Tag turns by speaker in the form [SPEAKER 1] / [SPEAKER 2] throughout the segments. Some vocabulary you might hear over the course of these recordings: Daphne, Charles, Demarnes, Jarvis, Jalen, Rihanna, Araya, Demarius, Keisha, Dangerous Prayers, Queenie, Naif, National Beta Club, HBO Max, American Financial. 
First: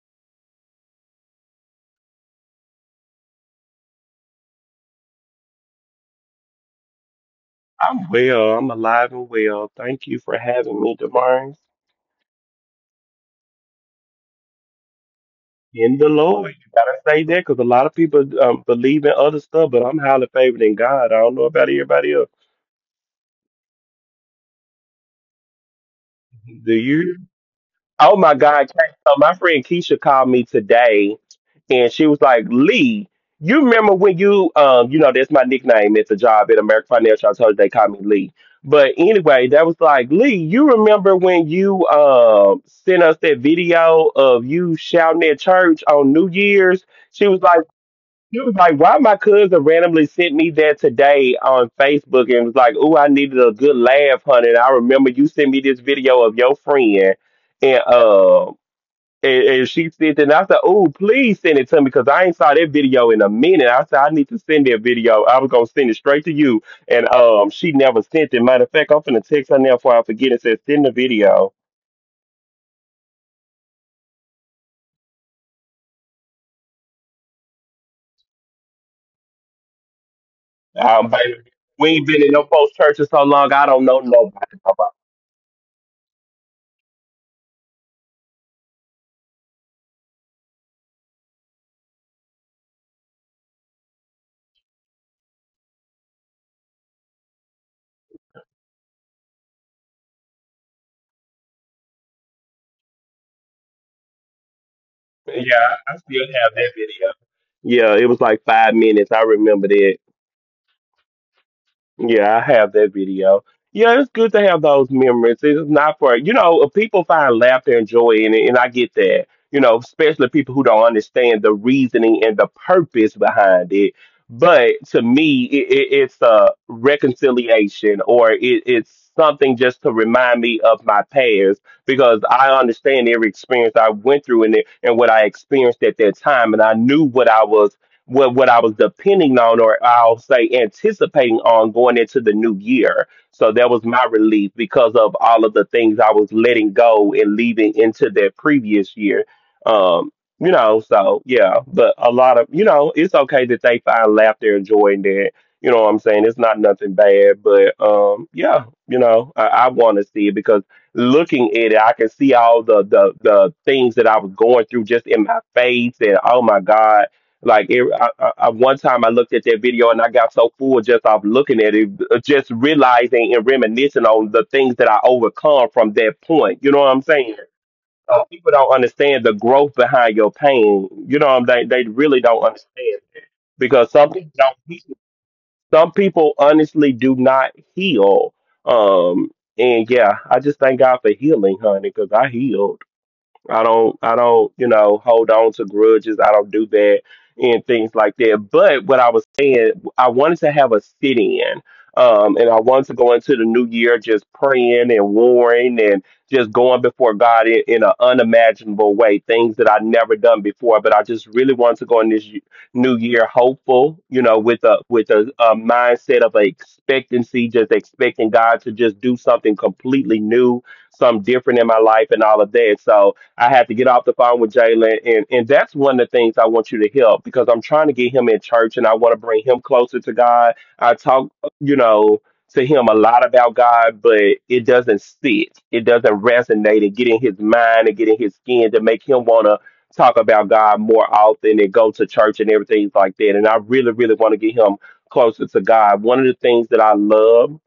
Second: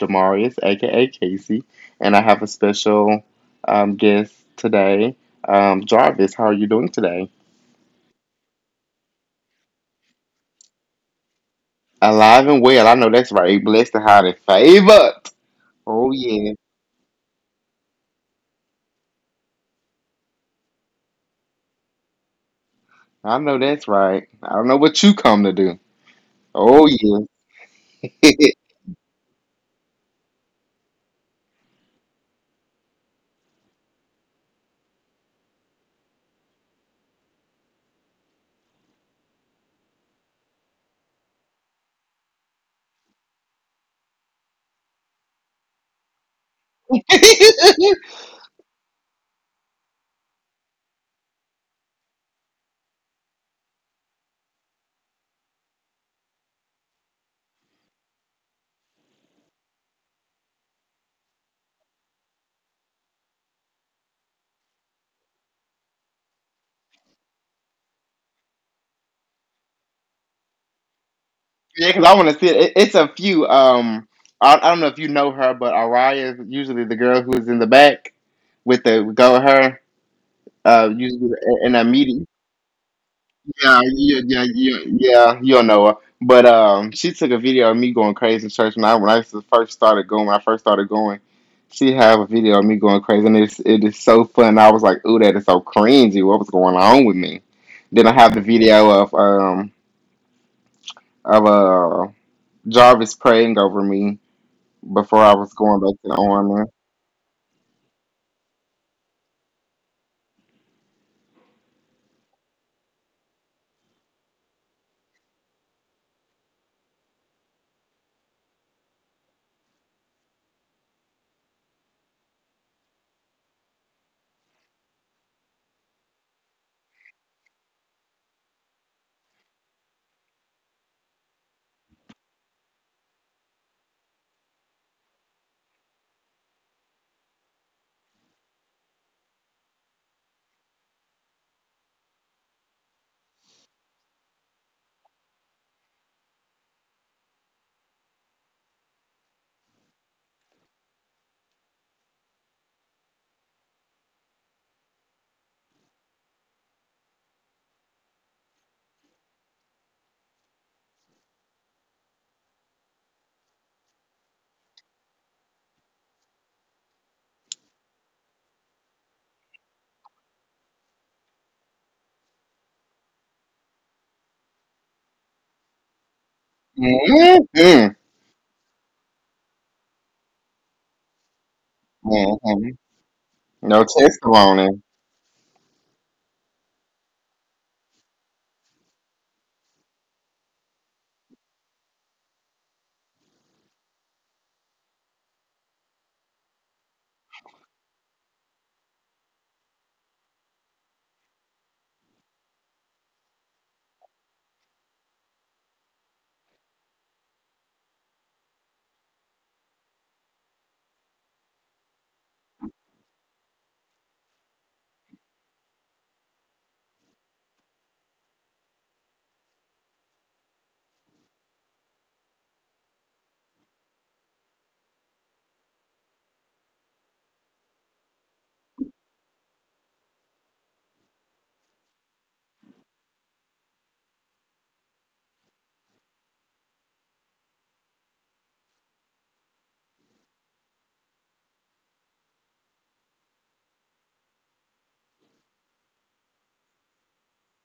[SPEAKER 1] Demarius, aka Casey, and I have a special guest today, Jarvis. How are you doing today?
[SPEAKER 2] I'm well. I'm alive and well. Thank you for having me, Demarnes.
[SPEAKER 1] Alive and well. I know that's right. Blessed and highly favored.
[SPEAKER 2] In the
[SPEAKER 1] Oh
[SPEAKER 2] Lord,
[SPEAKER 1] yeah,
[SPEAKER 2] you gotta say that because a lot of people believe in other stuff, but I'm highly favored in God. I don't know about everybody else.
[SPEAKER 1] I know that's right. I don't know what you come to do.
[SPEAKER 2] Do
[SPEAKER 1] Oh
[SPEAKER 2] you?
[SPEAKER 1] yeah.
[SPEAKER 2] Oh my God. Kay. So my friend Keisha called me today and she was like, Lee, you remember when you that's my nickname at the job at American Financial. I told you they call me Lee. But anyway, that was like, Lee, you remember when you sent us that video of you shouting at church on New Year's? She was like, why my cousin randomly sent me that today on Facebook and was like, "Ooh, I needed a good laugh, honey. And I remember you sent me this video of your friend." And and she sent it. And I said, oh, please send it to me because I ain't saw that video in a minute. I said, I need to send that video. I was going to send it straight to you. And she never sent it. Matter of fact, I'm finna text her now before I forget and said, send the video.
[SPEAKER 1] Yeah, because I want to see it. It's a few. I don't know if you know her, but Araya is usually the girl who's in the back with the go her. Usually
[SPEAKER 2] Baby,
[SPEAKER 1] in a
[SPEAKER 2] we ain't been
[SPEAKER 1] meeting.
[SPEAKER 2] in no post church in so long. I
[SPEAKER 1] Yeah,
[SPEAKER 2] don't know
[SPEAKER 1] yeah, yeah,
[SPEAKER 2] nobody.
[SPEAKER 1] yeah, yeah, you not know her. But she took a video of me going crazy in church when I first started going. She had a video of me going crazy and it is so fun. I was like, ooh, that is so cringy. What was going on with me? Then I have the video of of uh Jarvis praying over me before I was
[SPEAKER 2] Yeah,
[SPEAKER 1] going
[SPEAKER 2] I
[SPEAKER 1] back to the
[SPEAKER 2] still have
[SPEAKER 1] army.
[SPEAKER 2] that video. Yeah, it was like 5 minutes. I remember that. Yeah, I have that video. Yeah, it's good to have those memories. It's not for people find laughter and joy in it, and I get that. You know, especially people who don't understand the reasoning and the purpose behind it. But to me, it's a reconciliation, or it's something just to remind me of my past because I understand every experience I went through in it and what I experienced at that time, and I knew what I was what I was depending on, or I'll say anticipating on going into the new year. So that was my relief because of all of the things I was letting go and leaving into that previous year. Um, you know, so yeah, but a lot of it's okay that they find laughter and joy in that. You know what I'm saying? It's not nothing bad, but yeah, you know, I want to see it because looking at it, I can see all the the things that I was going through just in my face, and oh my god like it, one time, I looked at that video and I got so full just off looking at it, just realizing and reminiscing on the things that I overcome from that point. You know what I'm saying?
[SPEAKER 1] hmm
[SPEAKER 2] People don't understand the growth behind your pain. You know what I'm saying? They really don't
[SPEAKER 1] hmm
[SPEAKER 2] understand
[SPEAKER 1] No
[SPEAKER 2] because some people don't.
[SPEAKER 1] testimony.
[SPEAKER 2] heal. Some people honestly do not heal. Um, and yeah, I just thank God for healing, honey, because I healed. I don't, you know, hold on to grudges. I don't do that and things like that. But what I was saying, I wanted to have a sit in. And I wanted to go into the new year just praying and warring and just going before God in an unimaginable way, things that I'd never done before. But I just really wanted to go in this new year hopeful, you know, with a mindset of expectancy, just expecting God to just do something completely new, something different in my life, and all of that. So I had to get off the phone with Jalen, and that's one of the things I want you to help because I'm trying to get him in church, and I want to bring him closer to God. I talk, you know, to him a lot about God, but it doesn't sit, it doesn't resonate, and get in his mind and get in his skin to make him want to talk about God more often and go to church and everything like that. And I really, really want to get him closer to God. One of the things that I love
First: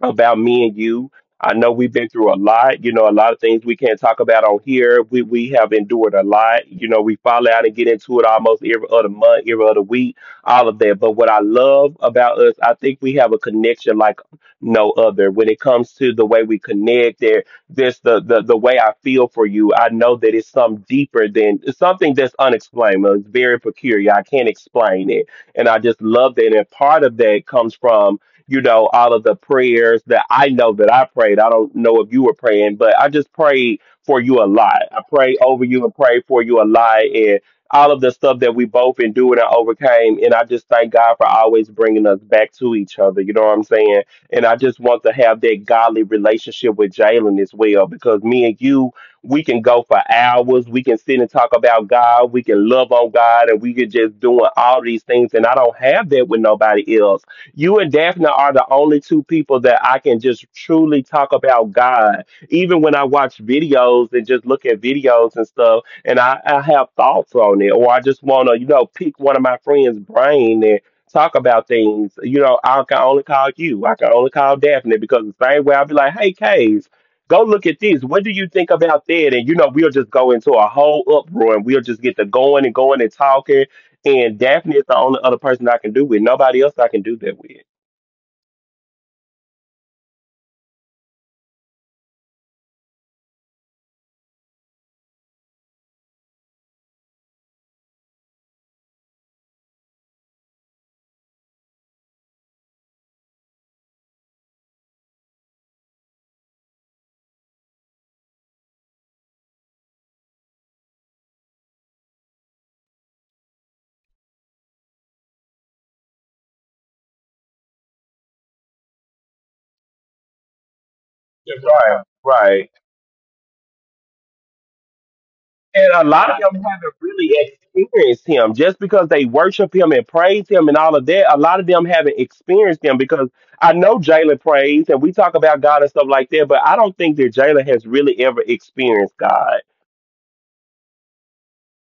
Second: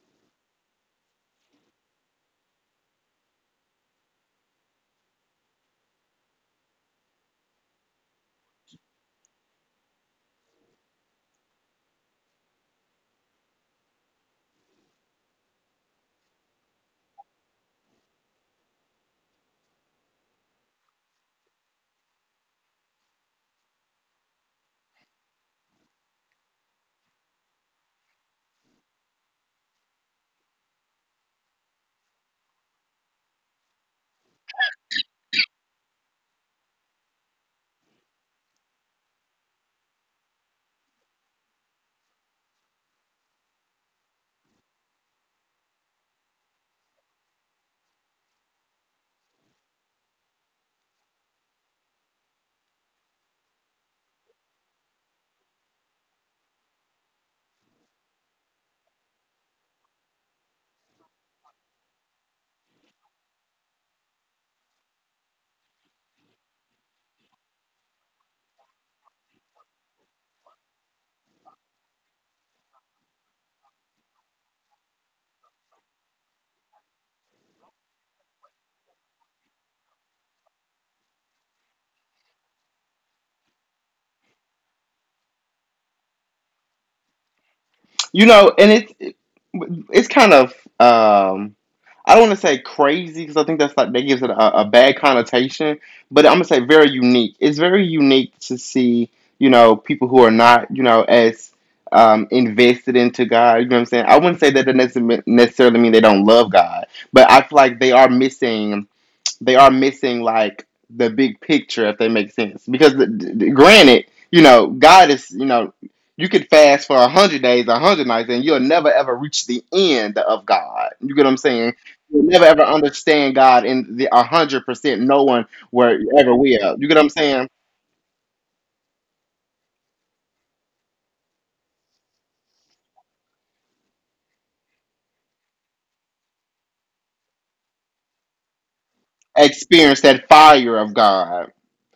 [SPEAKER 2] about me and you. I know we've been through a lot. You know, a lot of things we can't talk about on here. We have endured a lot. You know, we fall out and get into it almost every other month, every other week, all of that. But what I love about us, I think we have a connection like no other when it comes to the way we connect. There's the the way I feel for you. I know that it's something deeper than it's something that's unexplained. It's very peculiar. I can't explain it, and I just love that. And part of that comes from you know, all of the prayers that I know that I prayed. I don't know if you were praying, but I just prayed for you a lot. I prayed over you and prayed for you a lot and all of the stuff that we both endured and overcame. And I just thank God for always bringing us back to each other. You know what I'm saying? And I just want to have that godly relationship with Jalen as well, because me and you, we can go for hours. We can sit and talk about God. We can love on God and we can just doing all these things. And I don't have that with nobody else. You and Daphne are the only two people that I can just truly talk about God. Even when I watch videos and just look at videos and stuff, and I have thoughts on it, or I just want to, you know, pick one of my friends' brain and talk about things. You know, I can only call you. I can only call Daphne because the same way I'll be like, hey, Case, go look at this. What do you think about that? And, you know, we'll just go into a whole uproar and we'll just get to going and going and talking and Daphne is the only other person I can do with. Nobody else I can do that with.
[SPEAKER 1] You know, and it's kind of um, I don't want to say crazy because I think that's like that gives it a bad connotation, but I'm gonna say very unique. It's very unique to see, you know, people who are not, you know, as invested into God. You know what I'm saying? I wouldn't say that that doesn't necessarily mean they don't love God, but I feel like they are missing like the big picture if they make sense. Because granted, you know, God is, you know, you could fast for a hundred days, a hundred nights, and you'll never ever reach the end of God. You get what I'm
[SPEAKER 2] Yeah,
[SPEAKER 1] saying?
[SPEAKER 2] right,
[SPEAKER 1] You'll never ever
[SPEAKER 2] right.
[SPEAKER 1] understand God in the 100%. No one
[SPEAKER 2] And
[SPEAKER 1] will
[SPEAKER 2] a lot
[SPEAKER 1] ever
[SPEAKER 2] of
[SPEAKER 1] will.
[SPEAKER 2] them
[SPEAKER 1] You
[SPEAKER 2] haven't
[SPEAKER 1] get what I'm
[SPEAKER 2] really
[SPEAKER 1] saying?
[SPEAKER 2] experienced him. Just because they worship him and praise him and all of that, a lot of them haven't experienced him because I know Jalen prays and we talk about God and stuff like that, but I don't think that Jalen has really ever experienced God.
[SPEAKER 1] Experience that fire of God.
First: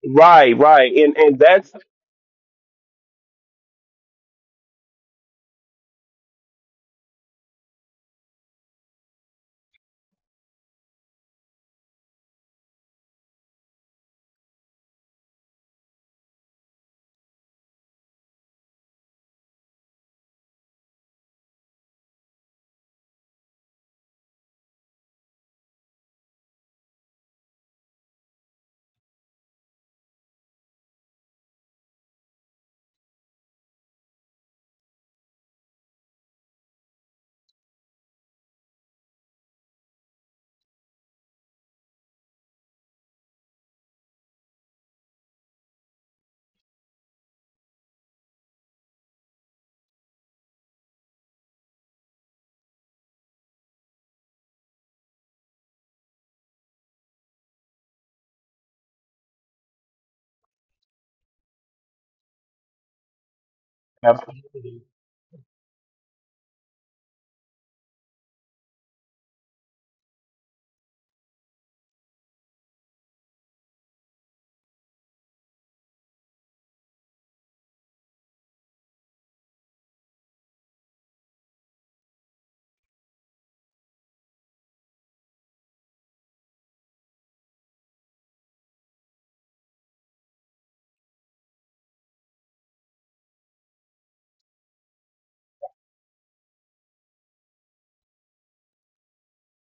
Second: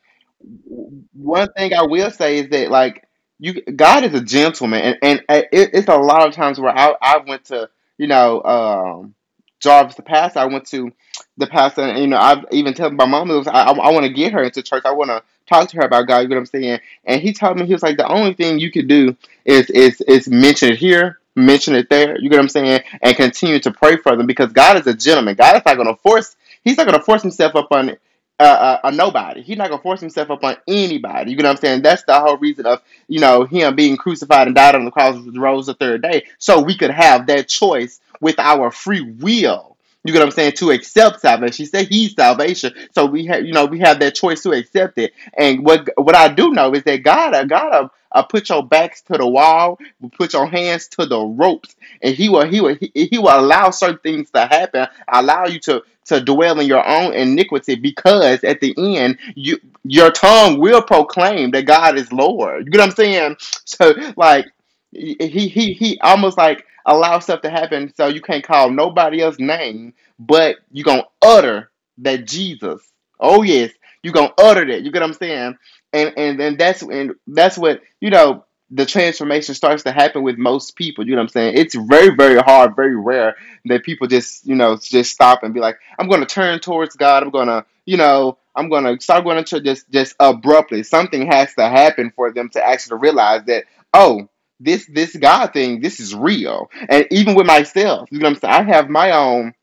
[SPEAKER 2] Right, right. And
[SPEAKER 1] One
[SPEAKER 2] that's
[SPEAKER 1] thing I will say is that like, you, God is a gentleman, and it, it's a lot of times where I went to, you know, Jarvis the pastor. I went to the pastor, and you know I've even told my mom it was I want to get her into church. I want to talk to her about God. You know what I'm saying? And he told me he was like the only thing you could do is mention it here. Mention it there, you get what I'm saying, and continue to pray for them because God is a gentleman. God is not going to force. He's not going to force himself up upon a nobody. He's not gonna force himself up on anybody. You know what I'm saying? That's the whole reason of, you know, him being crucified and died on the cross, rose the third day, so we could have that choice with our free will. You know what I'm saying? To accept salvation. He said he's salvation, so we have, you know, we have that choice to accept it. And what I do know is that God, I gotta. Put your backs to the wall, put your hands to the ropes, and he will allow certain things to happen, allow you to dwell in your own iniquity because at the end you your tongue will proclaim that God is Lord. You get what I'm saying? So like
[SPEAKER 2] absolutely.
[SPEAKER 1] he almost like allows stuff to happen so you can't call nobody else name, but you gonna utter that Jesus. Oh yes, you gonna utter that. You get what I'm saying? And that's and that's what you know. The transformation starts to happen with most people. You know what I'm saying? It's very, very hard, very rare that people just, you know, just stop and be like, I'm going to turn towards God. I'm going to, you know, I'm going to start going to church just abruptly. Something has to happen for them to actually realize that, oh, this God thing, this is real. And even with myself, you know what I'm saying? I have my own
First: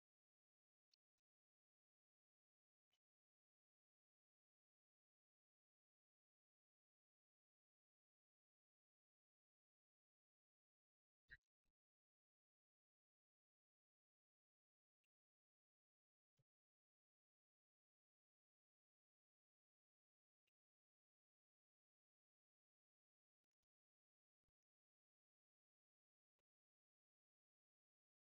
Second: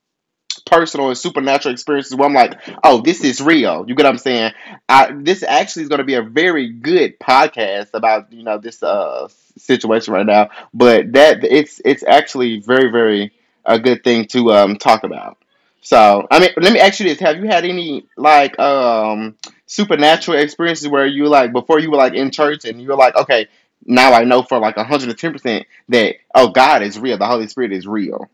[SPEAKER 1] personal and supernatural experiences where I'm like, oh, this is real. You get what I'm saying? I, this actually is going to be a very good podcast about, you know, this situation right now. But that it's actually very, very a good thing to talk about. So I mean, let me ask you this: Have you had any like supernatural experiences where you like before you were like in church and you were like, okay, now I know for like 110 percent that oh God is real, the Holy Spirit is real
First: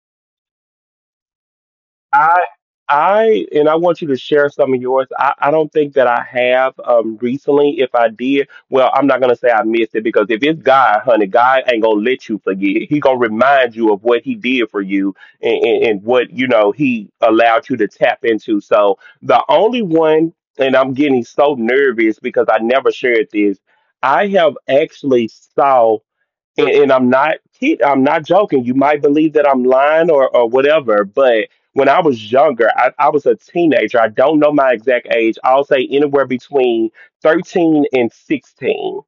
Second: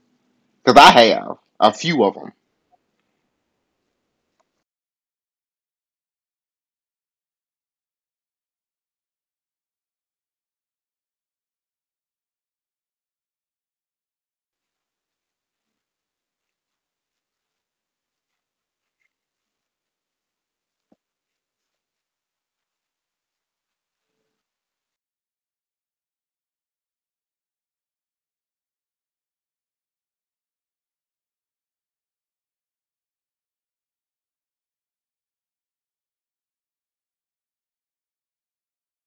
[SPEAKER 1] because I have a few of them.
[SPEAKER 2] I I and I want you to share some of yours. I don't think that I have recently. If I did, well, I'm not gonna say I missed it because if it's God, honey, God ain't gonna let you forget. He gonna remind you of what he did for you and what you know he allowed you to tap into. So the only one, and I'm getting so nervous because I never shared this. I have actually saw and I'm not joking. You might believe that I'm lying or whatever, but when I was younger, I was a teenager. I don't know my exact age. I'll say anywhere between 13 and 16.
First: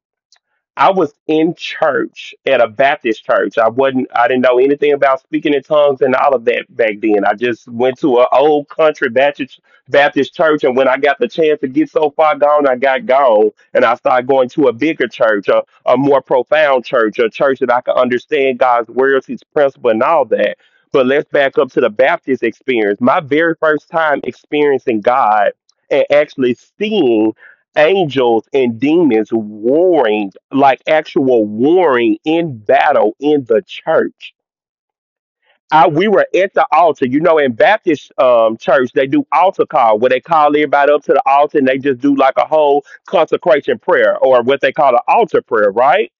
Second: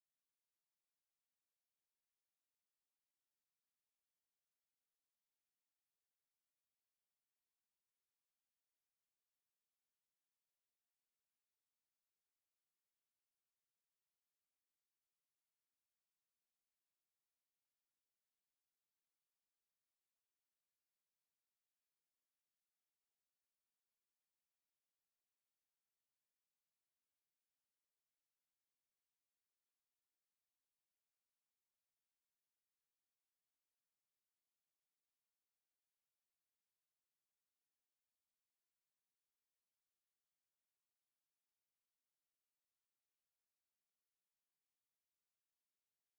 [SPEAKER 2] I was in church at a Baptist church. I didn't know anything about speaking in tongues and all of that back then. I just went to an old country Baptist church, and when I got the chance to get so far gone, I got gone and I started going to a bigger church, a more profound church, a church that I could understand God's words, his principle and all that. But let's back up to the Baptist experience. My very first time experiencing God and actually seeing angels and demons warring, like actual warring in battle in the church. We were at the altar. You know, in Baptist church, they do altar call where they call everybody up to the altar and they just do like a whole consecration prayer or what they call an altar prayer, right?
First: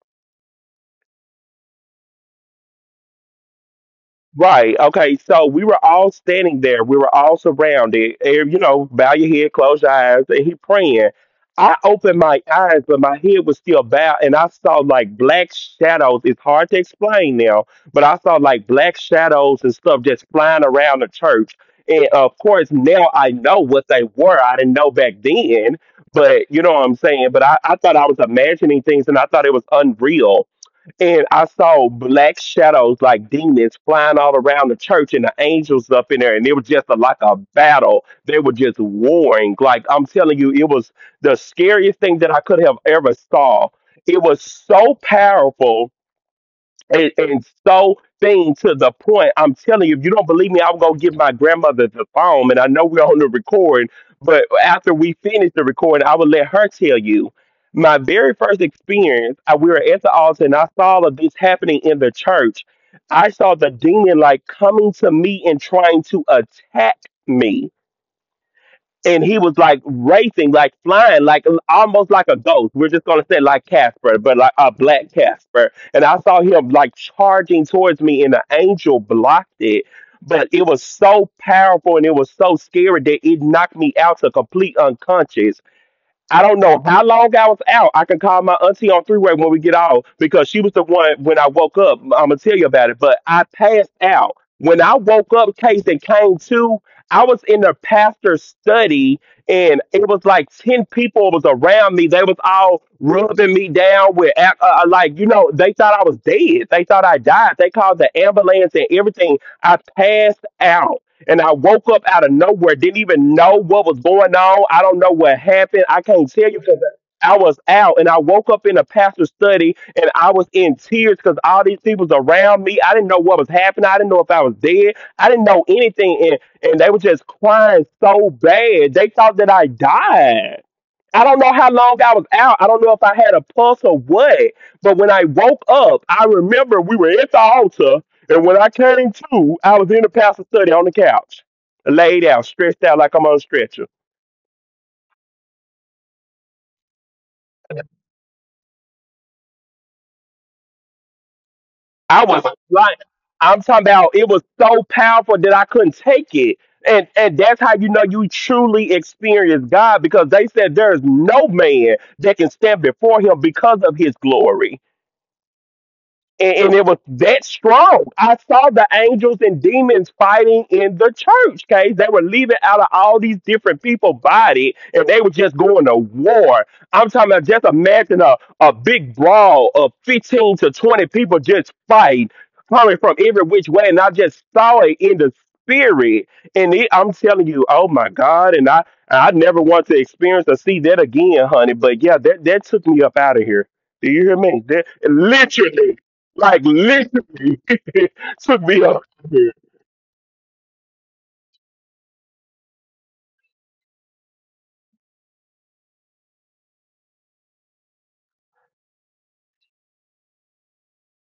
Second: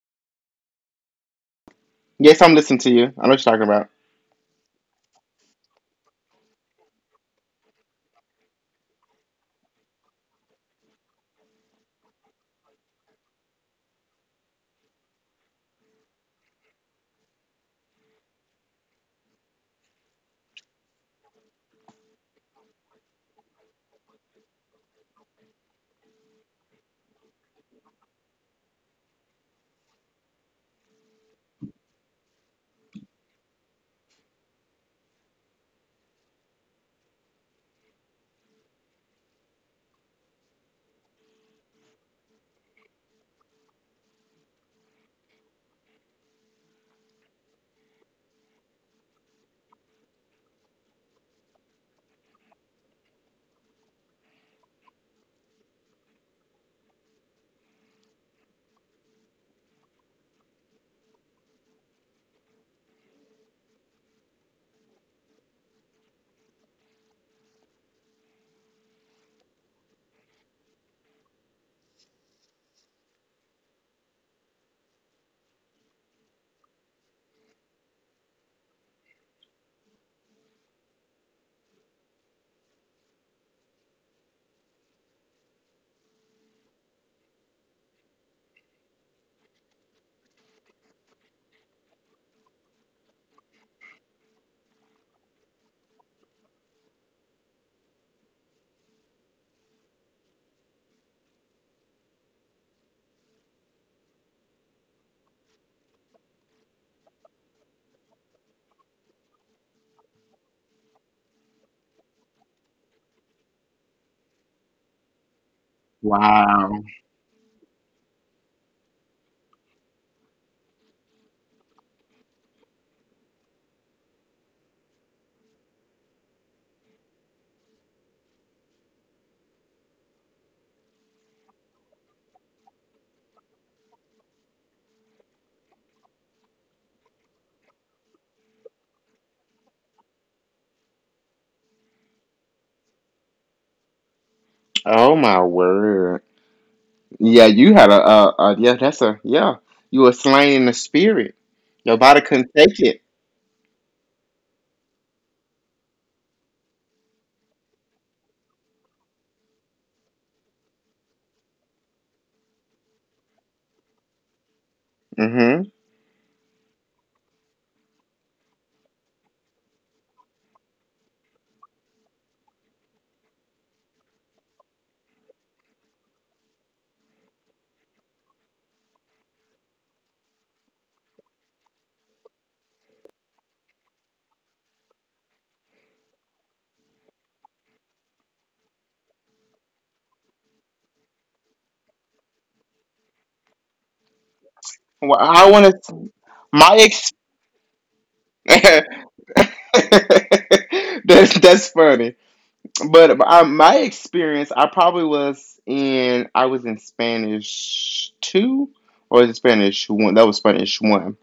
[SPEAKER 1] Yes, I'm listening to you. I know what you're talking about.
[SPEAKER 2] Right. Okay. So we were all standing there. We were all surrounded. And, you know, bow your head, close your eyes, and he praying. I opened my eyes, but my head was still bowed, and I saw like black shadows. It's hard to explain now, but I saw like black shadows and stuff just flying around the church. And of course, now I know what they were. I didn't know back then, but you know what I'm saying. But I thought I was imagining things, and I thought it was unreal and I saw black shadows like demons flying all around the church and the angels up in there. And it was just like a battle. They were just warring. Like I'm telling you, it was the scariest thing that I could have ever saw. It was so powerful and, so thing to the point. I'm telling you, if you don't believe me, I'm gonna give my grandmother the phone. And I know we're on the recording, but after we finish the recording, I will let her tell you. My very first experience, we were at the altar and I saw all of this happening in the church. I saw the demon like coming to me and trying to attack me, and he was like racing, like flying, like almost like a ghost. We're just gonna say like Casper, but like a black Casper. And I saw him like charging towards me, and the angel blocked it. But it was so powerful and it was so scary that it knocked me out to complete unconscious. I don't know how long I was out. I can call my auntie on three-way when we get off because she was the one when I woke up. I'm gonna tell you about it. But I passed out when I woke up. Case and came to. I was in the pastor's study and it was like 10 people was around me. They was all rubbing me down with like you know they thought I was dead. They thought I died. They called the ambulance and everything. I passed out and I woke up out of nowhere, didn't even know what was going on. I don't know what happened. I can't tell you because
[SPEAKER 1] Wow.
[SPEAKER 2] I was out and I woke up in a pastor's study and I was in tears because all these people was around me. I didn't know what was happening. I didn't know if I was dead. I didn't know anything. And they were just crying so bad. They thought that I died. I don't know how long I was out. I don't know if I had a pulse or what. But when I woke up, I remember we were at the altar. And when I came to, I was in the pastor's study on the couch, laid out, stretched out like I'm on a stretcher.
[SPEAKER 1] Oh my word. Yeah, you had a yeah. That's a yeah. You were slain in the spirit. Your body
[SPEAKER 2] I was
[SPEAKER 1] couldn't take
[SPEAKER 2] like,
[SPEAKER 1] it.
[SPEAKER 2] I'm talking about it was so powerful that I couldn't take it. And that's how you know you truly experience God because they said there is no man that can stand before him because of his glory.
[SPEAKER 1] Mm-hmm.
[SPEAKER 2] And it was that strong. I saw the angels and demons fighting in the church. Okay, they were leaving out of all these different people body, and they were just going to war. I'm talking about just imagine a big brawl of 15 to 20 people just fight coming from every which way, and I just saw it in the spirit. And it, I'm telling you, oh my God! And I never want to experience or see that again, honey. But yeah, that took me up out of here. Do you hear me? That
[SPEAKER 1] Well, I want
[SPEAKER 2] literally.
[SPEAKER 1] to.
[SPEAKER 2] Like
[SPEAKER 1] My ex.
[SPEAKER 2] literally took me up.
[SPEAKER 1] That's funny. But my experience, I probably was in. I was in Spanish two or was it Spanish one. That was Spanish one.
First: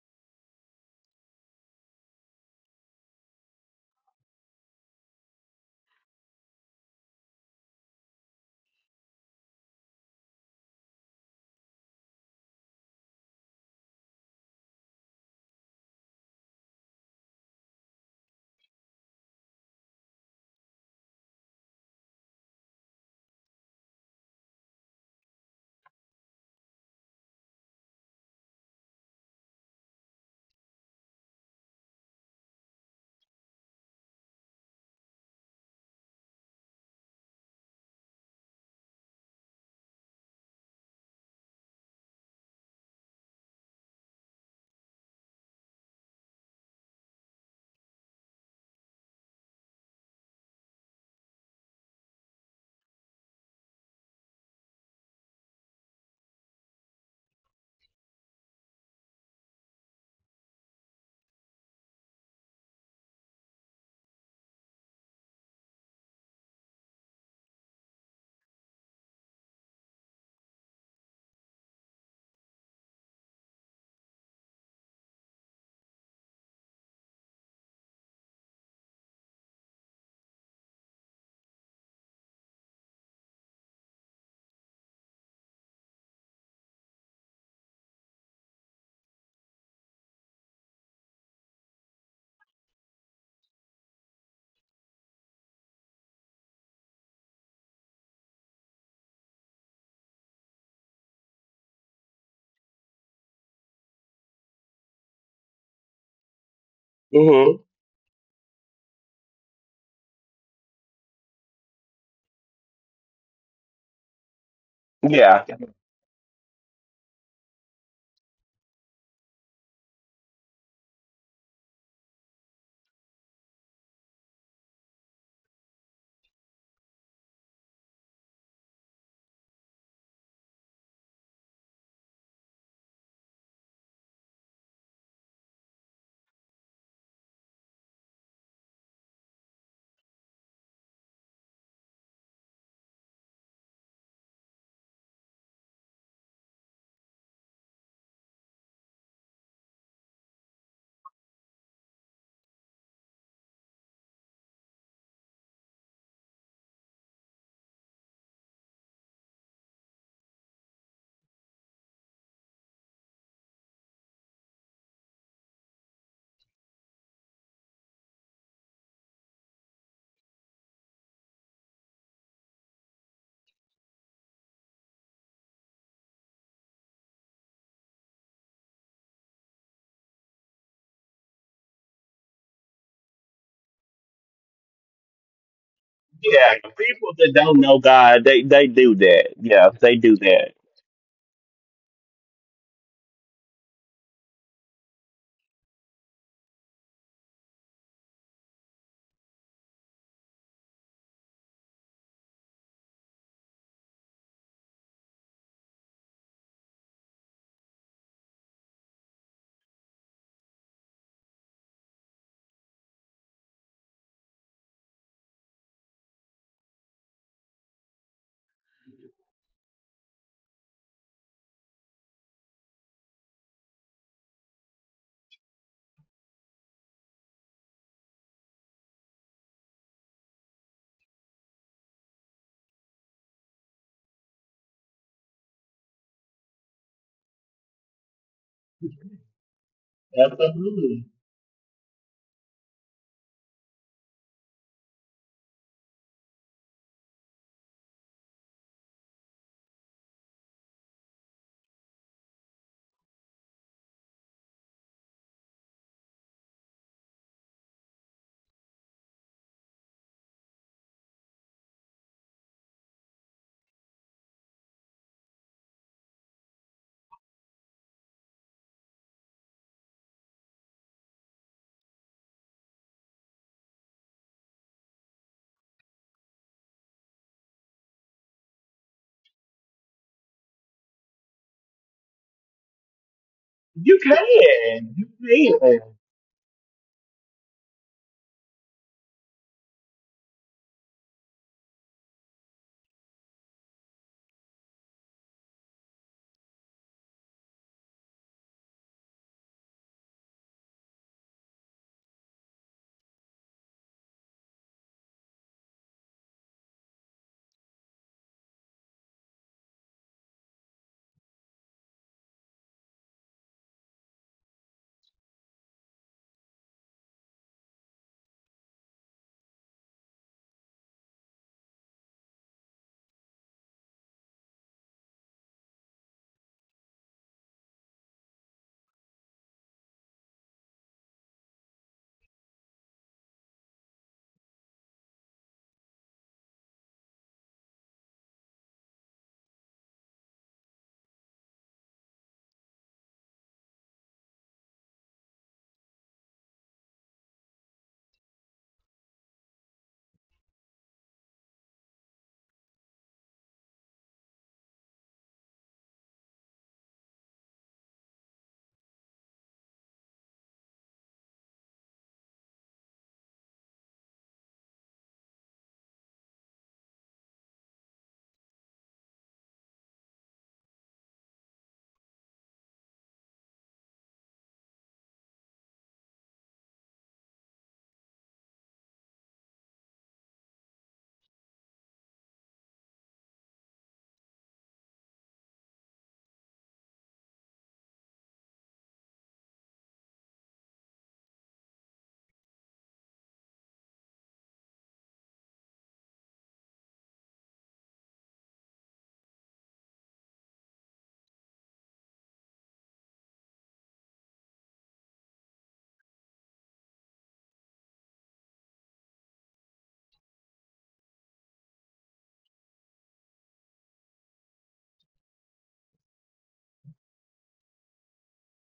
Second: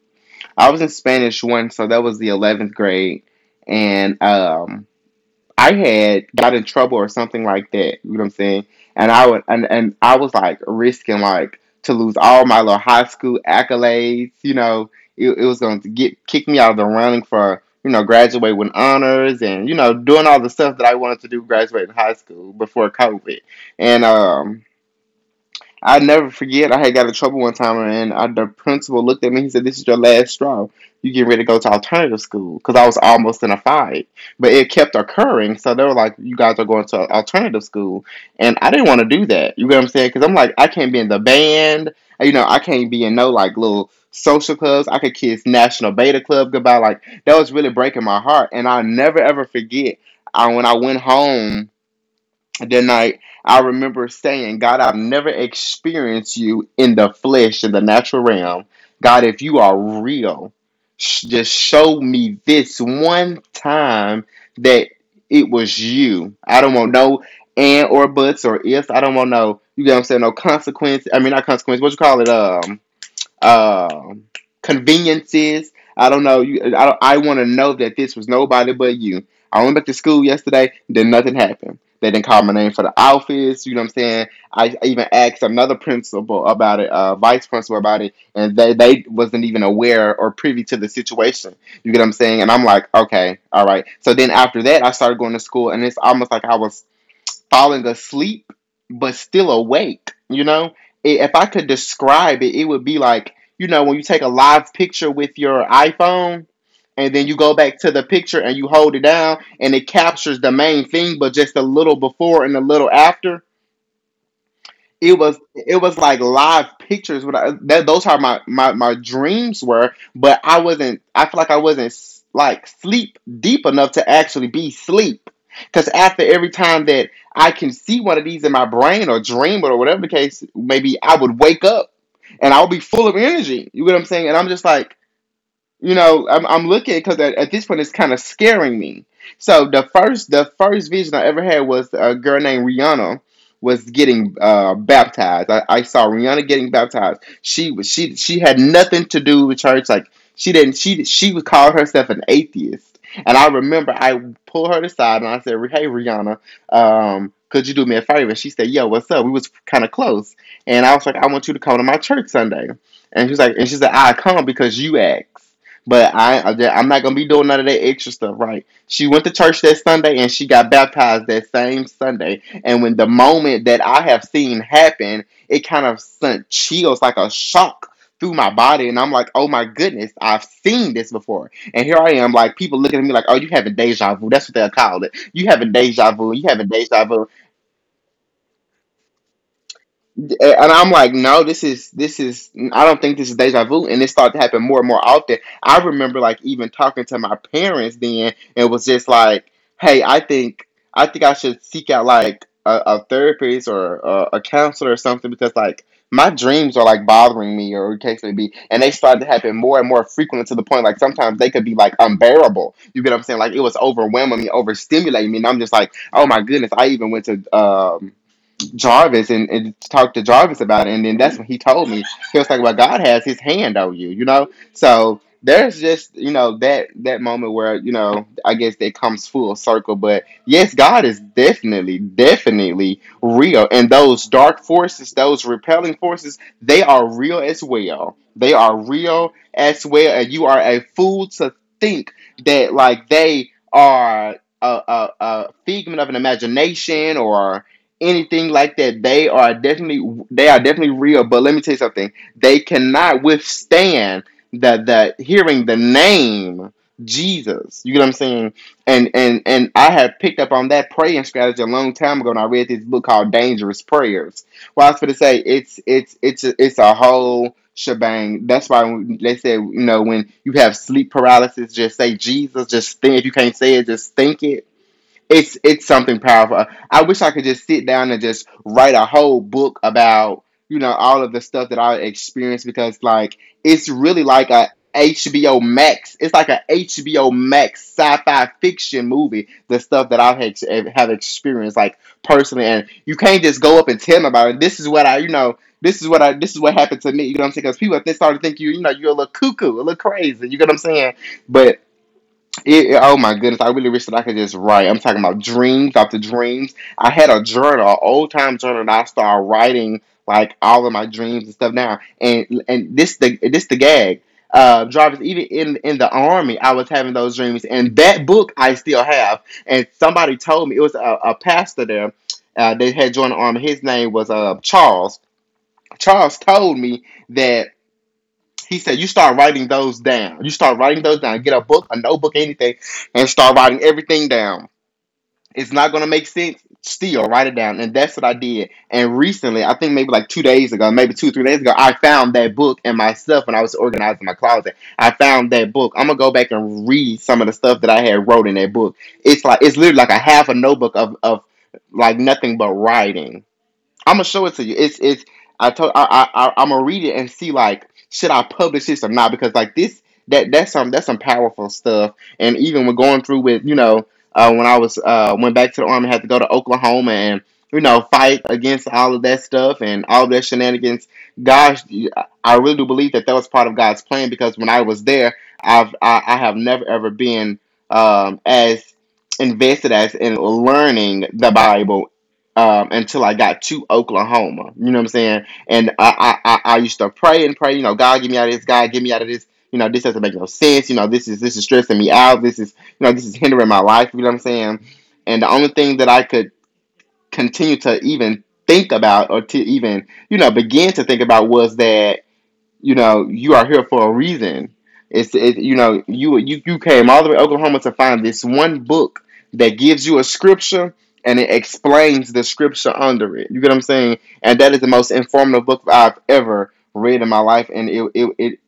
[SPEAKER 1] I was in Spanish one, so that was the 11th grade, and. I had got in trouble or something like that. You know what I'm saying? And I would and I was like risking like to lose all my little high school accolades. You know, it was going to get kick me out of the running for, you know, graduate with honors and, you know, doing all the stuff that I wanted to do graduating high school before COVID. And I never forget. I had got in trouble one time, and I, the principal looked at me. He said, "This is your last straw. You get ready to go to alternative school." Because I was almost in a fight, but it kept occurring. So they were like, "You guys are going to alternative school," and I didn't want to do that. You get what I'm saying? Because I'm like, I can't be in the band. You know, I can't be in no like little social clubs. I could kiss National Beta Club goodbye. Like that was really breaking my heart, and I never ever forget. I, when I went home that night, I remember saying, God, I've never experienced you in the flesh, in the natural realm. God, if you are real, just show me this one time that it was you. I don't want no and or buts or ifs. I don't want no, you know what I'm saying, no consequence. I mean, not consequence, what you call it? Um, conveniences. I don't know. You, I, don't- I want to know that this was nobody but you. I went back to school yesterday, then nothing happened. They didn't call my name for the office. You know what I'm saying? I even asked another principal about it, vice principal about it, and they wasn't even aware or privy to the situation. You get what I'm saying? And I'm like, okay, all right. So then after that, I started going to school, and it's almost like I was falling asleep but still awake. You know, if I could describe it, it would be like, you know, when you take a live picture with your iPhone and then you go
[SPEAKER 2] hmm
[SPEAKER 1] back to the picture and you hold it down and it captures the main thing but just a little before and a little after,
[SPEAKER 2] Yeah,
[SPEAKER 1] it was like live pictures but I, that those are my, my my dreams were but I feel like I wasn't like sleep deep enough to actually be sleep because after every time that I can see one of these in my brain or dream or whatever the case maybe I would wake up and I would be full of energy, you get what I'm saying, and I'm just like, you know, I'm looking because at this point it's kind of scaring me. So the first vision I ever had was a girl named Rihanna was getting baptized. I saw Rihanna getting baptized. She was she had nothing to do with church. Like she didn't she would call herself an atheist. And I remember I pulled her aside and I said, "Hey Rihanna, could you do me a favor?" She said, "Yo, what's up?" We was kind of close, and I was like, "I want you to come to my church Sunday." And she's like, and she said, "I come because you asked. But I- am not gonna be doing none of that extra stuff," right? She went to church that Sunday and she got baptized that same Sunday. And when the moment that I have seen happen, it kind of sent chills like a shock through my body, and I'm like, oh my goodness, I've seen this before. And here I am, like people looking at me like, oh, you having deja vu? That's what they'll call it. You having deja vu? You
[SPEAKER 2] yeah.
[SPEAKER 1] having deja
[SPEAKER 2] People
[SPEAKER 1] vu?
[SPEAKER 2] that don't know God, they do that. Yeah, they do that.
[SPEAKER 1] And I'm like, no, this is this is. I don't think this is deja vu, and it started to happen more and more often. I remember like even talking to my parents then, and was just like, hey, I think I should seek out like a therapist or a counselor or something, because like my dreams are like bothering me, or case may be, and they started to happen more and more frequently, to the point like sometimes they could be like unbearable. You get what I'm saying? Like it was overwhelming me, overstimulating me, and I'm just like, oh my goodness, I even went to Jarvis and, talked to Jarvis about it, and then that's when he told me, he was talking about, God has His hand on you, you know. So there's just, you know, that that moment where, you know, I guess it comes full circle. But yes, God is definitely definitely real, and those dark forces, those repelling forces, they are real as well. They are real as well, and you are a
[SPEAKER 2] Absolutely.
[SPEAKER 1] fool to think that like they are a figment of an imagination or anything like that. They are definitely, they are definitely real. But let me tell you something: they cannot withstand the hearing the name Jesus. You get what I'm saying? And I had picked up on that praying strategy a long time ago, and I read this book called Dangerous Prayers. Well, I was going to say it's a, it's a whole shebang. That's why they said, you know, when you have sleep paralysis, just say Jesus. Just think, if you can't say it, just think it. It's something powerful. I wish I could just sit down and just write a whole book about, you know, all of the stuff that I experienced, because like it's
[SPEAKER 2] You
[SPEAKER 1] really like a
[SPEAKER 2] can.
[SPEAKER 1] HBO
[SPEAKER 2] You can.
[SPEAKER 1] Max. It's like a HBO Max sci-fi fiction movie. The stuff that I have experienced like personally, and you can't just go up and tell them about it. This is what I you know. This is what I. This is what happened to me. You know what I'm saying? Because people, if they start to think you're a little cuckoo, a little crazy. You get what I'm saying? But it, oh my goodness, I really wish that I could just write. I'm talking about dreams after dreams. I had a journal, an old time journal, that I started writing like all of my dreams and stuff now. And this the gag. Drivers, even in the army, I was having those dreams. And that book I still have. And somebody told me, it was a pastor there. They had joined the army. His name was Charles. Charles told me that, he said, you start writing those down. You start writing those down. Get a book, a notebook, anything, and start writing everything down. It's not going to make sense. Still, write it down. And that's what I did. And recently, I think maybe like 2 days ago, maybe two, 3 days ago, I found that book and myself when I was organizing my closet. I found that book. I'm going to go back and read some of the stuff that I had wrote in that book. It's like, it's literally like a half a notebook of like nothing but writing. I'm gonna show it to you. It's I am gonna read it and see, like, should I publish this or not, because like this, that's some powerful stuff. And even when going through with, you know, when I was went back to the army, had to go to Oklahoma and, you know, fight against all of that stuff and all that shenanigans. Gosh, I really do believe that that was part of God's plan, because when I was there, I have never ever been as invested as in learning the Bible until I got to Oklahoma. You know what I'm saying? And I used to pray and pray, you know, God, get me out of this. God, get me out of this. You know, this doesn't make no sense. You know, this is stressing me out. This is, you know, this is hindering my life. You know what I'm saying? And the only thing that I could continue to even think about, or to even, you know, begin to think about, was that, you know, you are here for a reason. It's it, you know, you came all the way to Oklahoma to find this one book that gives you a scripture, and it explains the scripture under it. You get what I'm saying? And that is the most informative book I've ever read in my life. And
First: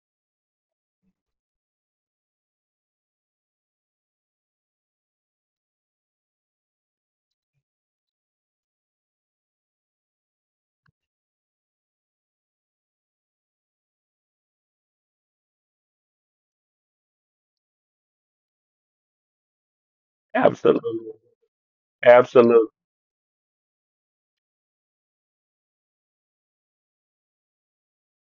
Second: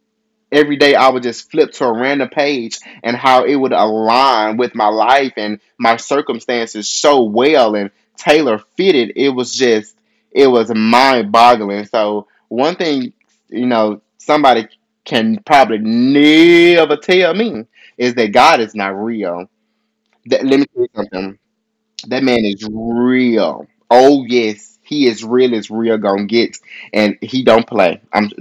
[SPEAKER 1] every day I would just flip to a random page, and how it would align with my life and my circumstances so well and tailor fitted. It was just, it was mind boggling. So, one thing, you know, somebody can probably never tell me is that God is not real. That, let me tell you
[SPEAKER 2] Absolutely.
[SPEAKER 1] something. That man is
[SPEAKER 2] Absolutely.
[SPEAKER 1] real. Oh yes, he is real as real gonna get, and he don't play. I'm,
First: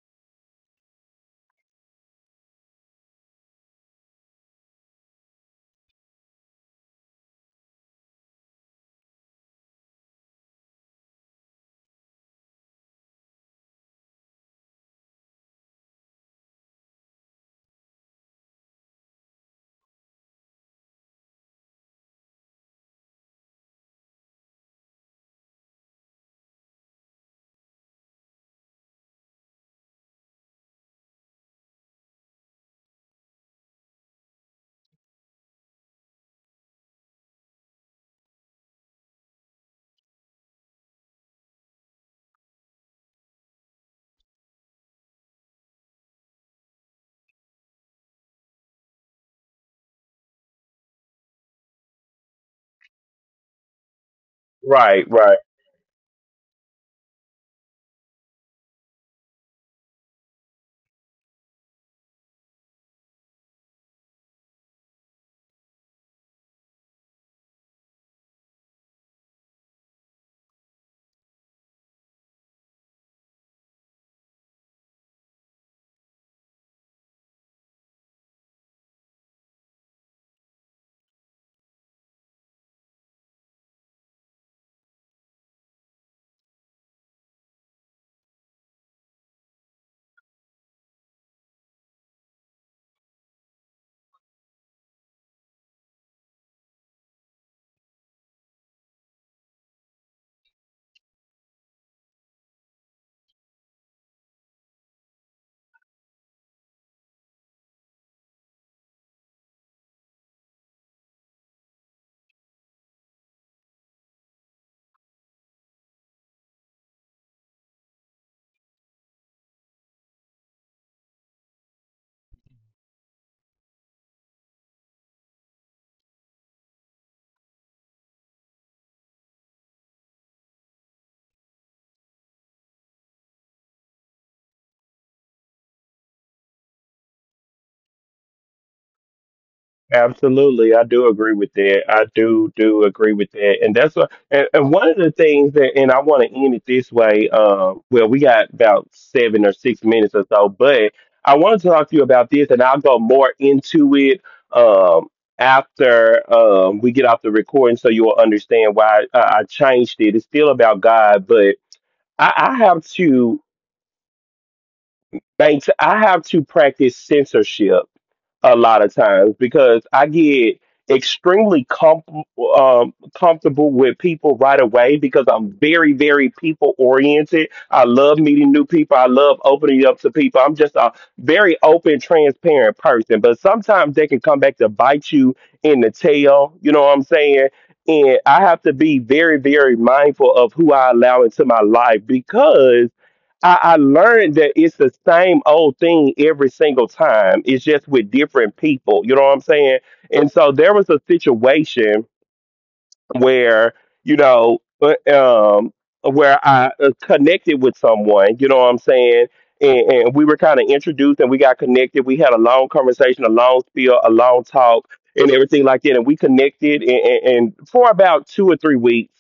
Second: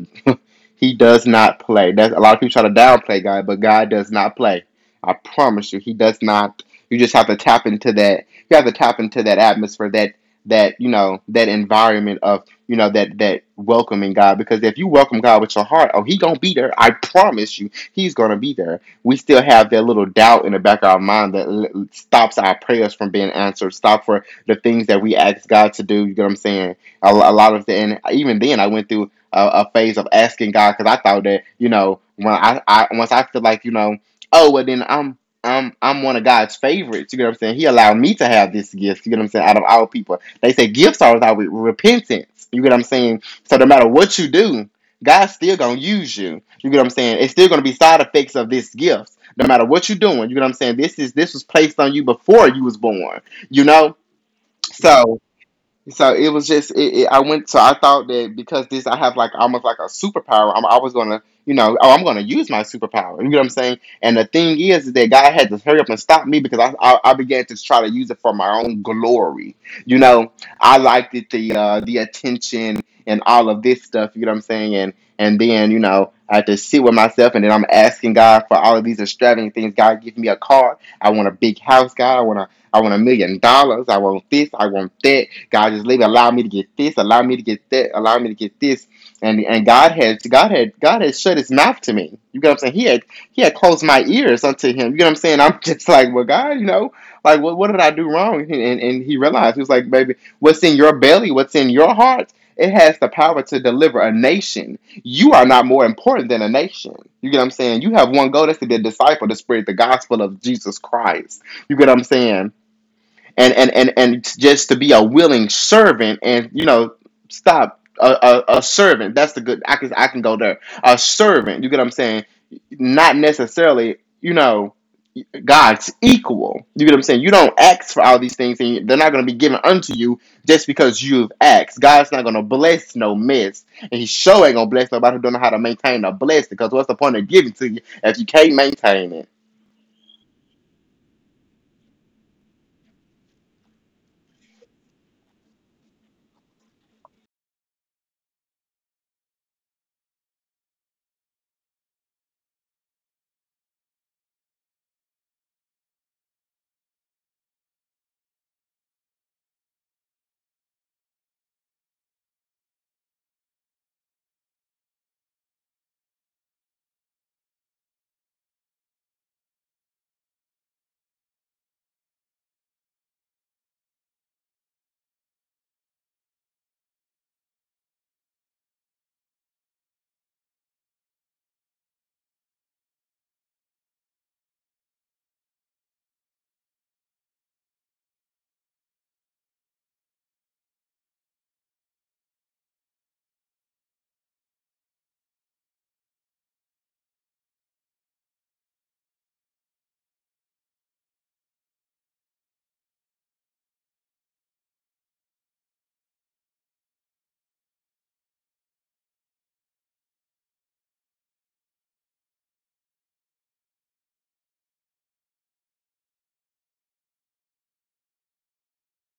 [SPEAKER 1] he does not play. That's a lot of people try to downplay God, but God does not play. I promise you, he does not. You just have to tap into that. You have to tap into that atmosphere, that, that, you know, that environment of, you know, that that welcoming God. Because if you welcome God with your heart, oh, he gonna be there. I promise you, he's gonna be there. We still have that little doubt in the back of our mind that stops our prayers from being answered, stop for the things that we ask God to do. You know what I'm saying? A lot of the, and even then, I went through a phase of asking God, because I thought that, you know, when I once I feel like, you know, oh well then I'm one of God's favorites. You know what I'm saying? He allowed me to have this gift. You know what I'm saying? Out of all people, they say gifts are without repentance. You get what I'm saying? So no matter what you do, God's still gonna use you. You get what I'm saying? It's still gonna be side effects of this gift, no matter what you're doing. You get what I'm saying? This was placed on you before you was born. You know,
[SPEAKER 2] Right.
[SPEAKER 1] so
[SPEAKER 2] Right.
[SPEAKER 1] so it was just I went, so I thought that because this, I have like almost like a superpower, I'm always gonna, you know, oh I'm gonna use my superpower, you know what I'm saying. And the thing is that God had to hurry up and stop me, because I began to try to use it for my own glory, you know. I liked it, the attention and all of this stuff, you know what I'm saying. And then, you know, I had to sit with myself, and then I'm asking God for all of these extravagant things. God give me a car, I want a big house, God I want a million dollars, I want this, I want that. God just leave, allow me to get this, allow me to get that, allow me to get this. And God had shut his mouth to me. You get what I'm saying? He had, he had closed my ears unto him. You get what I'm saying? I'm just like, well, God, you know, like what did I do wrong? And he realized, he was like, baby, what's in your belly, what's in your heart, it has the power to deliver a nation. You are not more important than a nation. You get what I'm saying? You have one goal, that's to be a disciple, to spread the gospel of Jesus Christ. You get what I'm saying? And just to be a willing servant, and, you know, stop a servant that's the good. I can go there, a servant, you get what I'm saying, not necessarily, you know, God's equal. You get what I'm saying? You don't ask for all these things and they're not going to be given unto you just because you've asked. God's not going to bless no mess, and he sure ain't going to bless nobody who don't know how to maintain a blessing, because what's the point of giving to you if you can't maintain it?
[SPEAKER 2] Absolutely, I do agree with that. I do do agree with that, and that's what. And one of the things that, and I want to end it this way. Well, we got about 7 or 6 minutes or so, but I want to talk to you about this, and I'll go more into it um, after we get off the recording, so you will understand why I changed it. It's still about God, but I have to. I have to practice censorship a lot of times because I get extremely comfortable with people right away because I'm very, very people oriented. I love meeting new people. I love opening up to people. I'm just a very open, transparent person, but sometimes they can come back to bite you in the tail. You know what I'm saying? And I have to be very, very mindful of who I allow into my life because I learned that it's the same old thing every single time. It's just with different people. You know what I'm saying? And so there was a situation where you know uh, um where I connected with someone, you know what I'm saying? And we were kind of introduced and we got connected. We had a long conversation, a long spiel, a long talk, and everything like that. And we connected and for about 2 or 3 weeks.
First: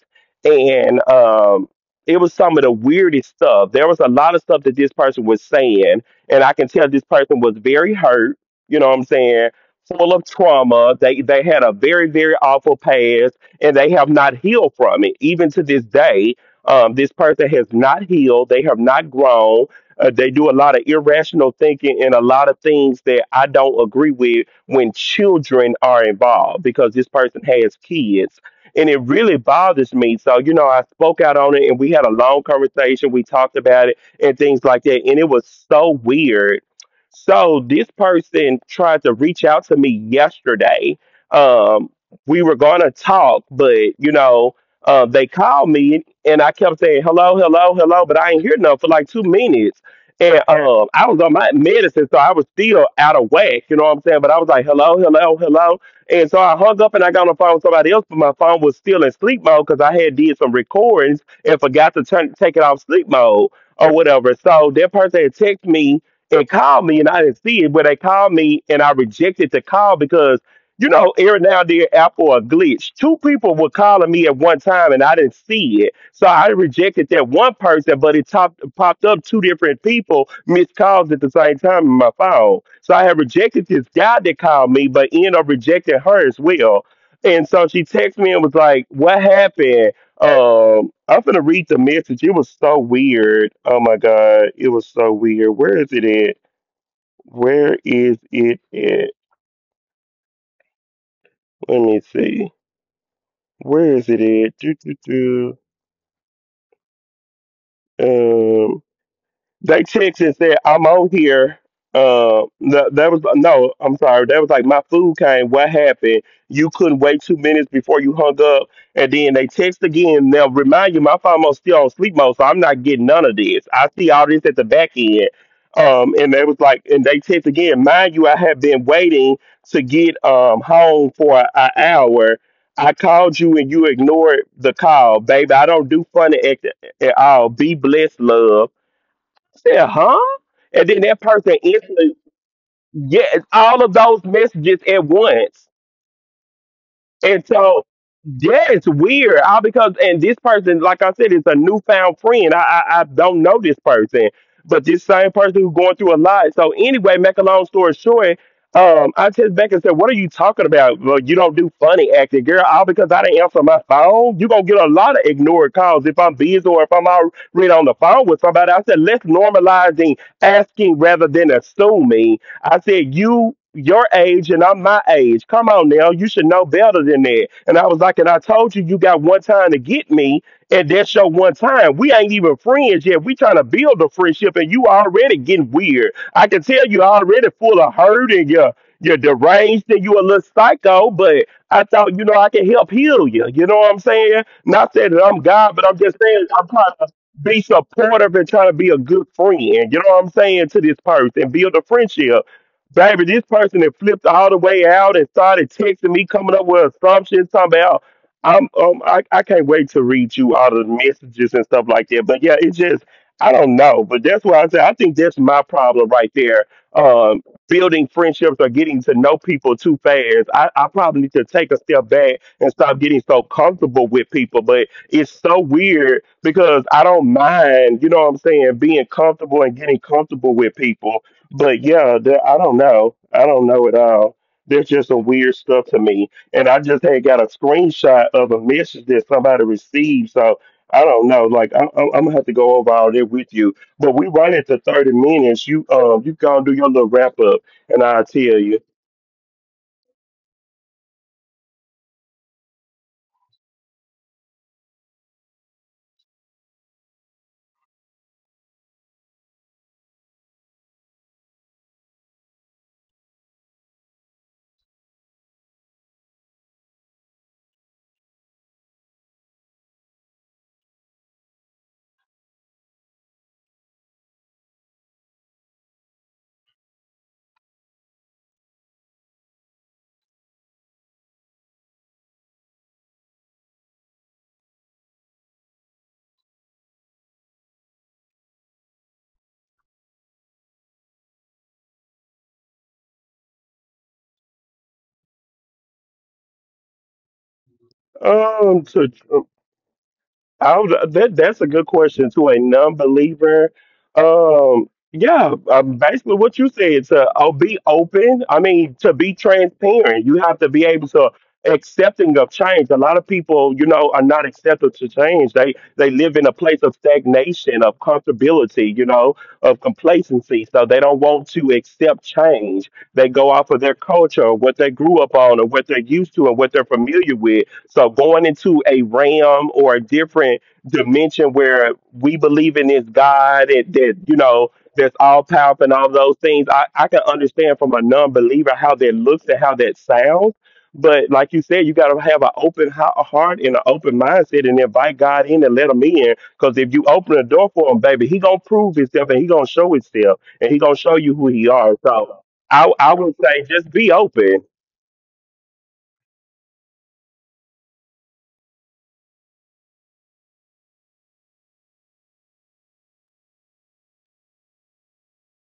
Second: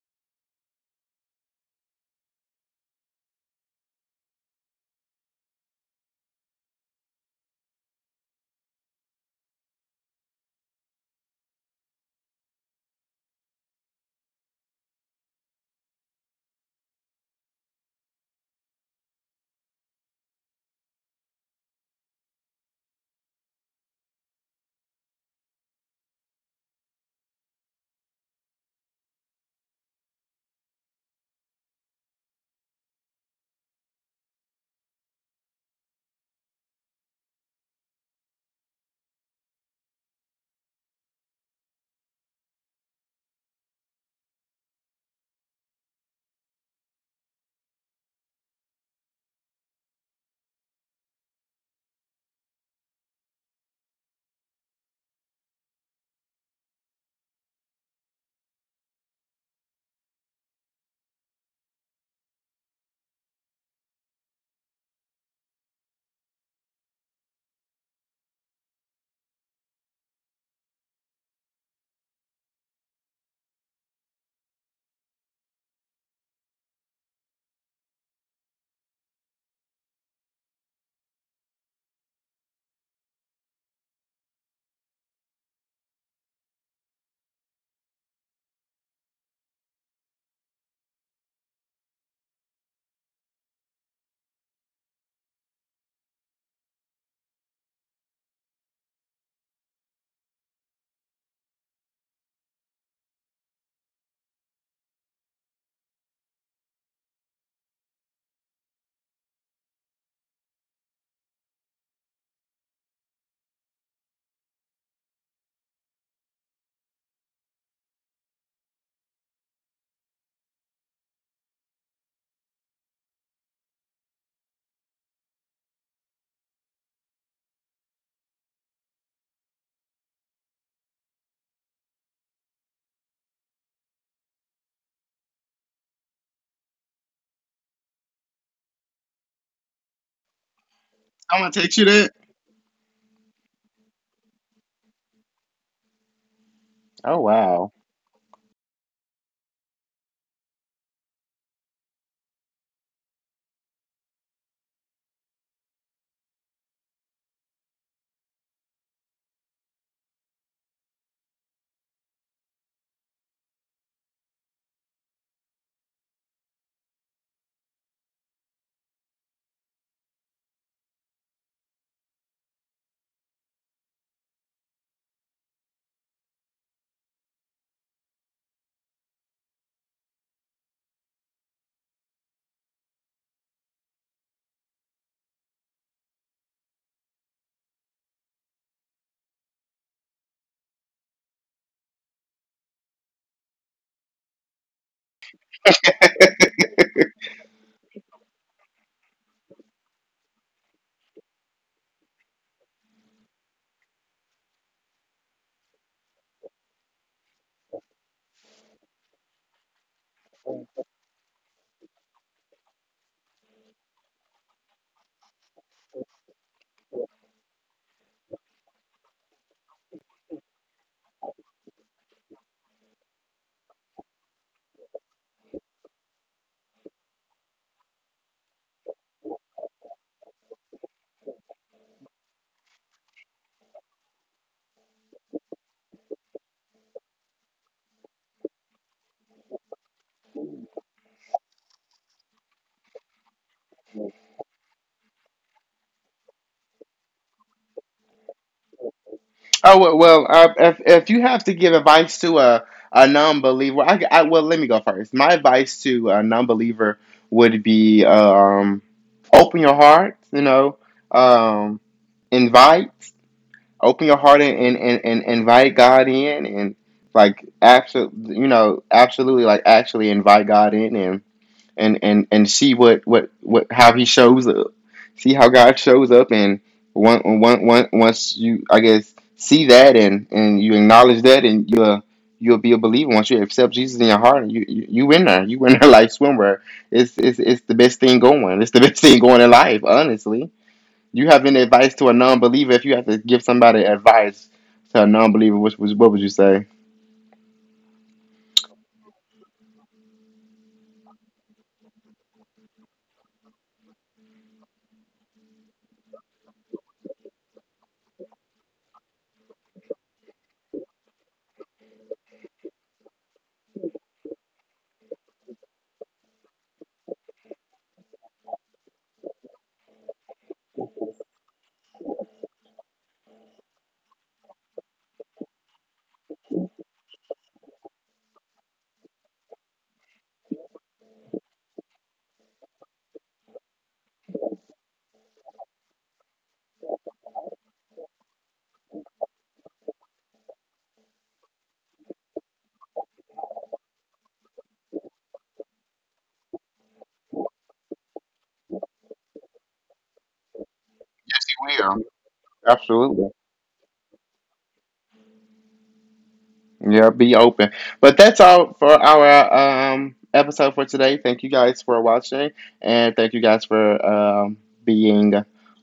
[SPEAKER 2] And It was some of the weirdest stuff. There was a lot of stuff that this person was saying. And I can tell this person was very hurt, you know what I'm saying? Full of trauma. They had a very, very awful past and they have not healed from it. Even to this day, this person has not healed. They have not grown. They do a lot of irrational thinking and a lot of things that I don't agree with when children are involved because this person has kids. And it really bothers me. So, you know, I spoke out on it and we had a long conversation. We talked about it and things like that. And it was so weird. So, this person tried to reach out to me yesterday. Um, we were going to talk, but you know, they called me and I kept saying hello, hello, hello, but I ain't hear nothing for like 2 minutes. And I was on my medicine, so I was still out of whack. You know what I'm saying? But I was like, hello, hello, hello. And so I hung up and I got on the phone with somebody else, but my phone was still in sleep mode because I had did some recordings and forgot to turn take it off sleep mode or whatever. So that person had texted me and called me, and I didn't see it, but they called me and I rejected the call because you know, every now and then Apple a glitch. Two people were calling me at one time and I didn't see it. So I rejected that one person, but it popped up two different people missed calls at the same time in my phone. So I had rejected this guy that called me, but ended up rejecting her as well. And so she texted me and was like, "What happened?" I'm gonna read the message. It was so weird. Oh my god, it was so weird. Where is it at? Where is it at? Let me see. Where is it at? Do, do, do. They checked and said, "I'm on here." No, that was no. I'm sorry. That was like my food came. "What happened? You couldn't wait 2 minutes before you hung up," and then they text again. Now remind you, my phone was still on sleep mode, so I'm not getting none of this. I see all this at the back end. And they was like, and they text again. "Mind you, I have been waiting to get home for an hour. I called you and you ignored the call, baby. I don't do funny act at all. Be blessed, love." I said, "Huh?" And then that
[SPEAKER 1] I'm gonna
[SPEAKER 2] person
[SPEAKER 1] text you that.
[SPEAKER 2] instantly, yeah, all of those messages at once.
[SPEAKER 1] Oh
[SPEAKER 2] And
[SPEAKER 1] wow.
[SPEAKER 2] so yes, weird. All because and this person, like I said, is a newfound friend. I don't know this person, but this same person who's going through a lot. So anyway, make a long story short, I text back and said, "What are you talking about? Well, you don't do funny acting, girl. All because I didn't answer my phone. You gonna get a lot of ignored calls if I'm busy or if I'm already on the phone with somebody." I said, "Let's normalize the asking rather than assuming." I said, you, your age, and I'm my age. Come on now, you should know better than that. And I was like, and I told you, you got one time to get me, and that's your one time. We ain't even friends yet. We trying to build a friendship, and you already getting weird. I can tell you already full of hurt, and you're deranged, and you a little psycho, but I thought, you know, I can help heal you. You know what I'm saying? Not saying that I'm God, but I'm just saying I'm trying to be supportive and trying to be a good friend. You know what I'm saying to this person and build a friendship. Baby, this person that flipped all the way out and started texting me, coming up with assumptions, talking about I can't wait to read you all the messages and stuff like that. But yeah, it just I don't know. But that's why I say I think that's my problem right there. Building friendships or getting to know people too fast. I probably need to take a step back and stop getting so comfortable with people. But it's so weird because I don't mind, you know what I'm saying, being comfortable and getting comfortable with people but yeah, the, I don't know. I don't know at all. There's just some weird stuff to me. And I just had got a screenshot of a message that somebody received. So I don't know. Like I'm gonna have to go over all that with you. But we run into 30 minutes. You you go and do your little wrap up, and I'll tell you.
[SPEAKER 1] Oh well, well, if you have to give advice to a non-believer, I well let me go first. My advice to a non-believer would be, open your heart. You know, um, invite, open your heart and, and invite God in, and, like, absolutely, you know, absolutely, like actually invite God in, and and see what, how he shows up. See how God shows up. And once you, I guess, see that and you acknowledge that and you, you'll be a believer. Once you accept Jesus in your heart, you in there, you in there, like swimwear. It's it's the best thing going. It's the best thing going in life, honestly. You have any advice to a non-believer? If you have to give somebody advice to a non-believer, which was what would you say?
[SPEAKER 2] To that that's a good question. To a non-believer. Um, yeah, basically what you said to oh, be open. I mean, to be transparent, you have to be able to accepting of change. A lot of people, you know, are not accepted to change. They live in a place of stagnation, of comfortability, you know, of complacency. So they don't want to accept change. They go off of their culture, what they grew up on, or what they're used to, and what they're familiar with so going into a realm or a different dimension where we believe in this God that you know that's all powerful and all those things, I can understand from a non-believer how that looks and how that sounds. But like you said, you got to have an open heart and an open mindset and invite God in and let him in. Because if you open the door for him, baby, he going to prove himself and he going to show himself and he going to show you
[SPEAKER 1] Yes,
[SPEAKER 2] who he
[SPEAKER 1] he will.
[SPEAKER 2] are. So I
[SPEAKER 1] Absolutely.
[SPEAKER 2] would say just be open.
[SPEAKER 1] Yeah, be open. But that's all for our episode for today. Thank you guys for watching, and thank you guys for being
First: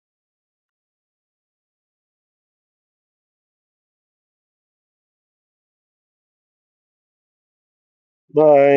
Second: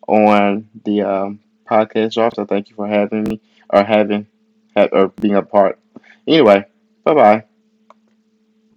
[SPEAKER 1] on the podcast drop. So thank you for having me, or having, or being a part. Anyway, bye bye.
[SPEAKER 2] Bye.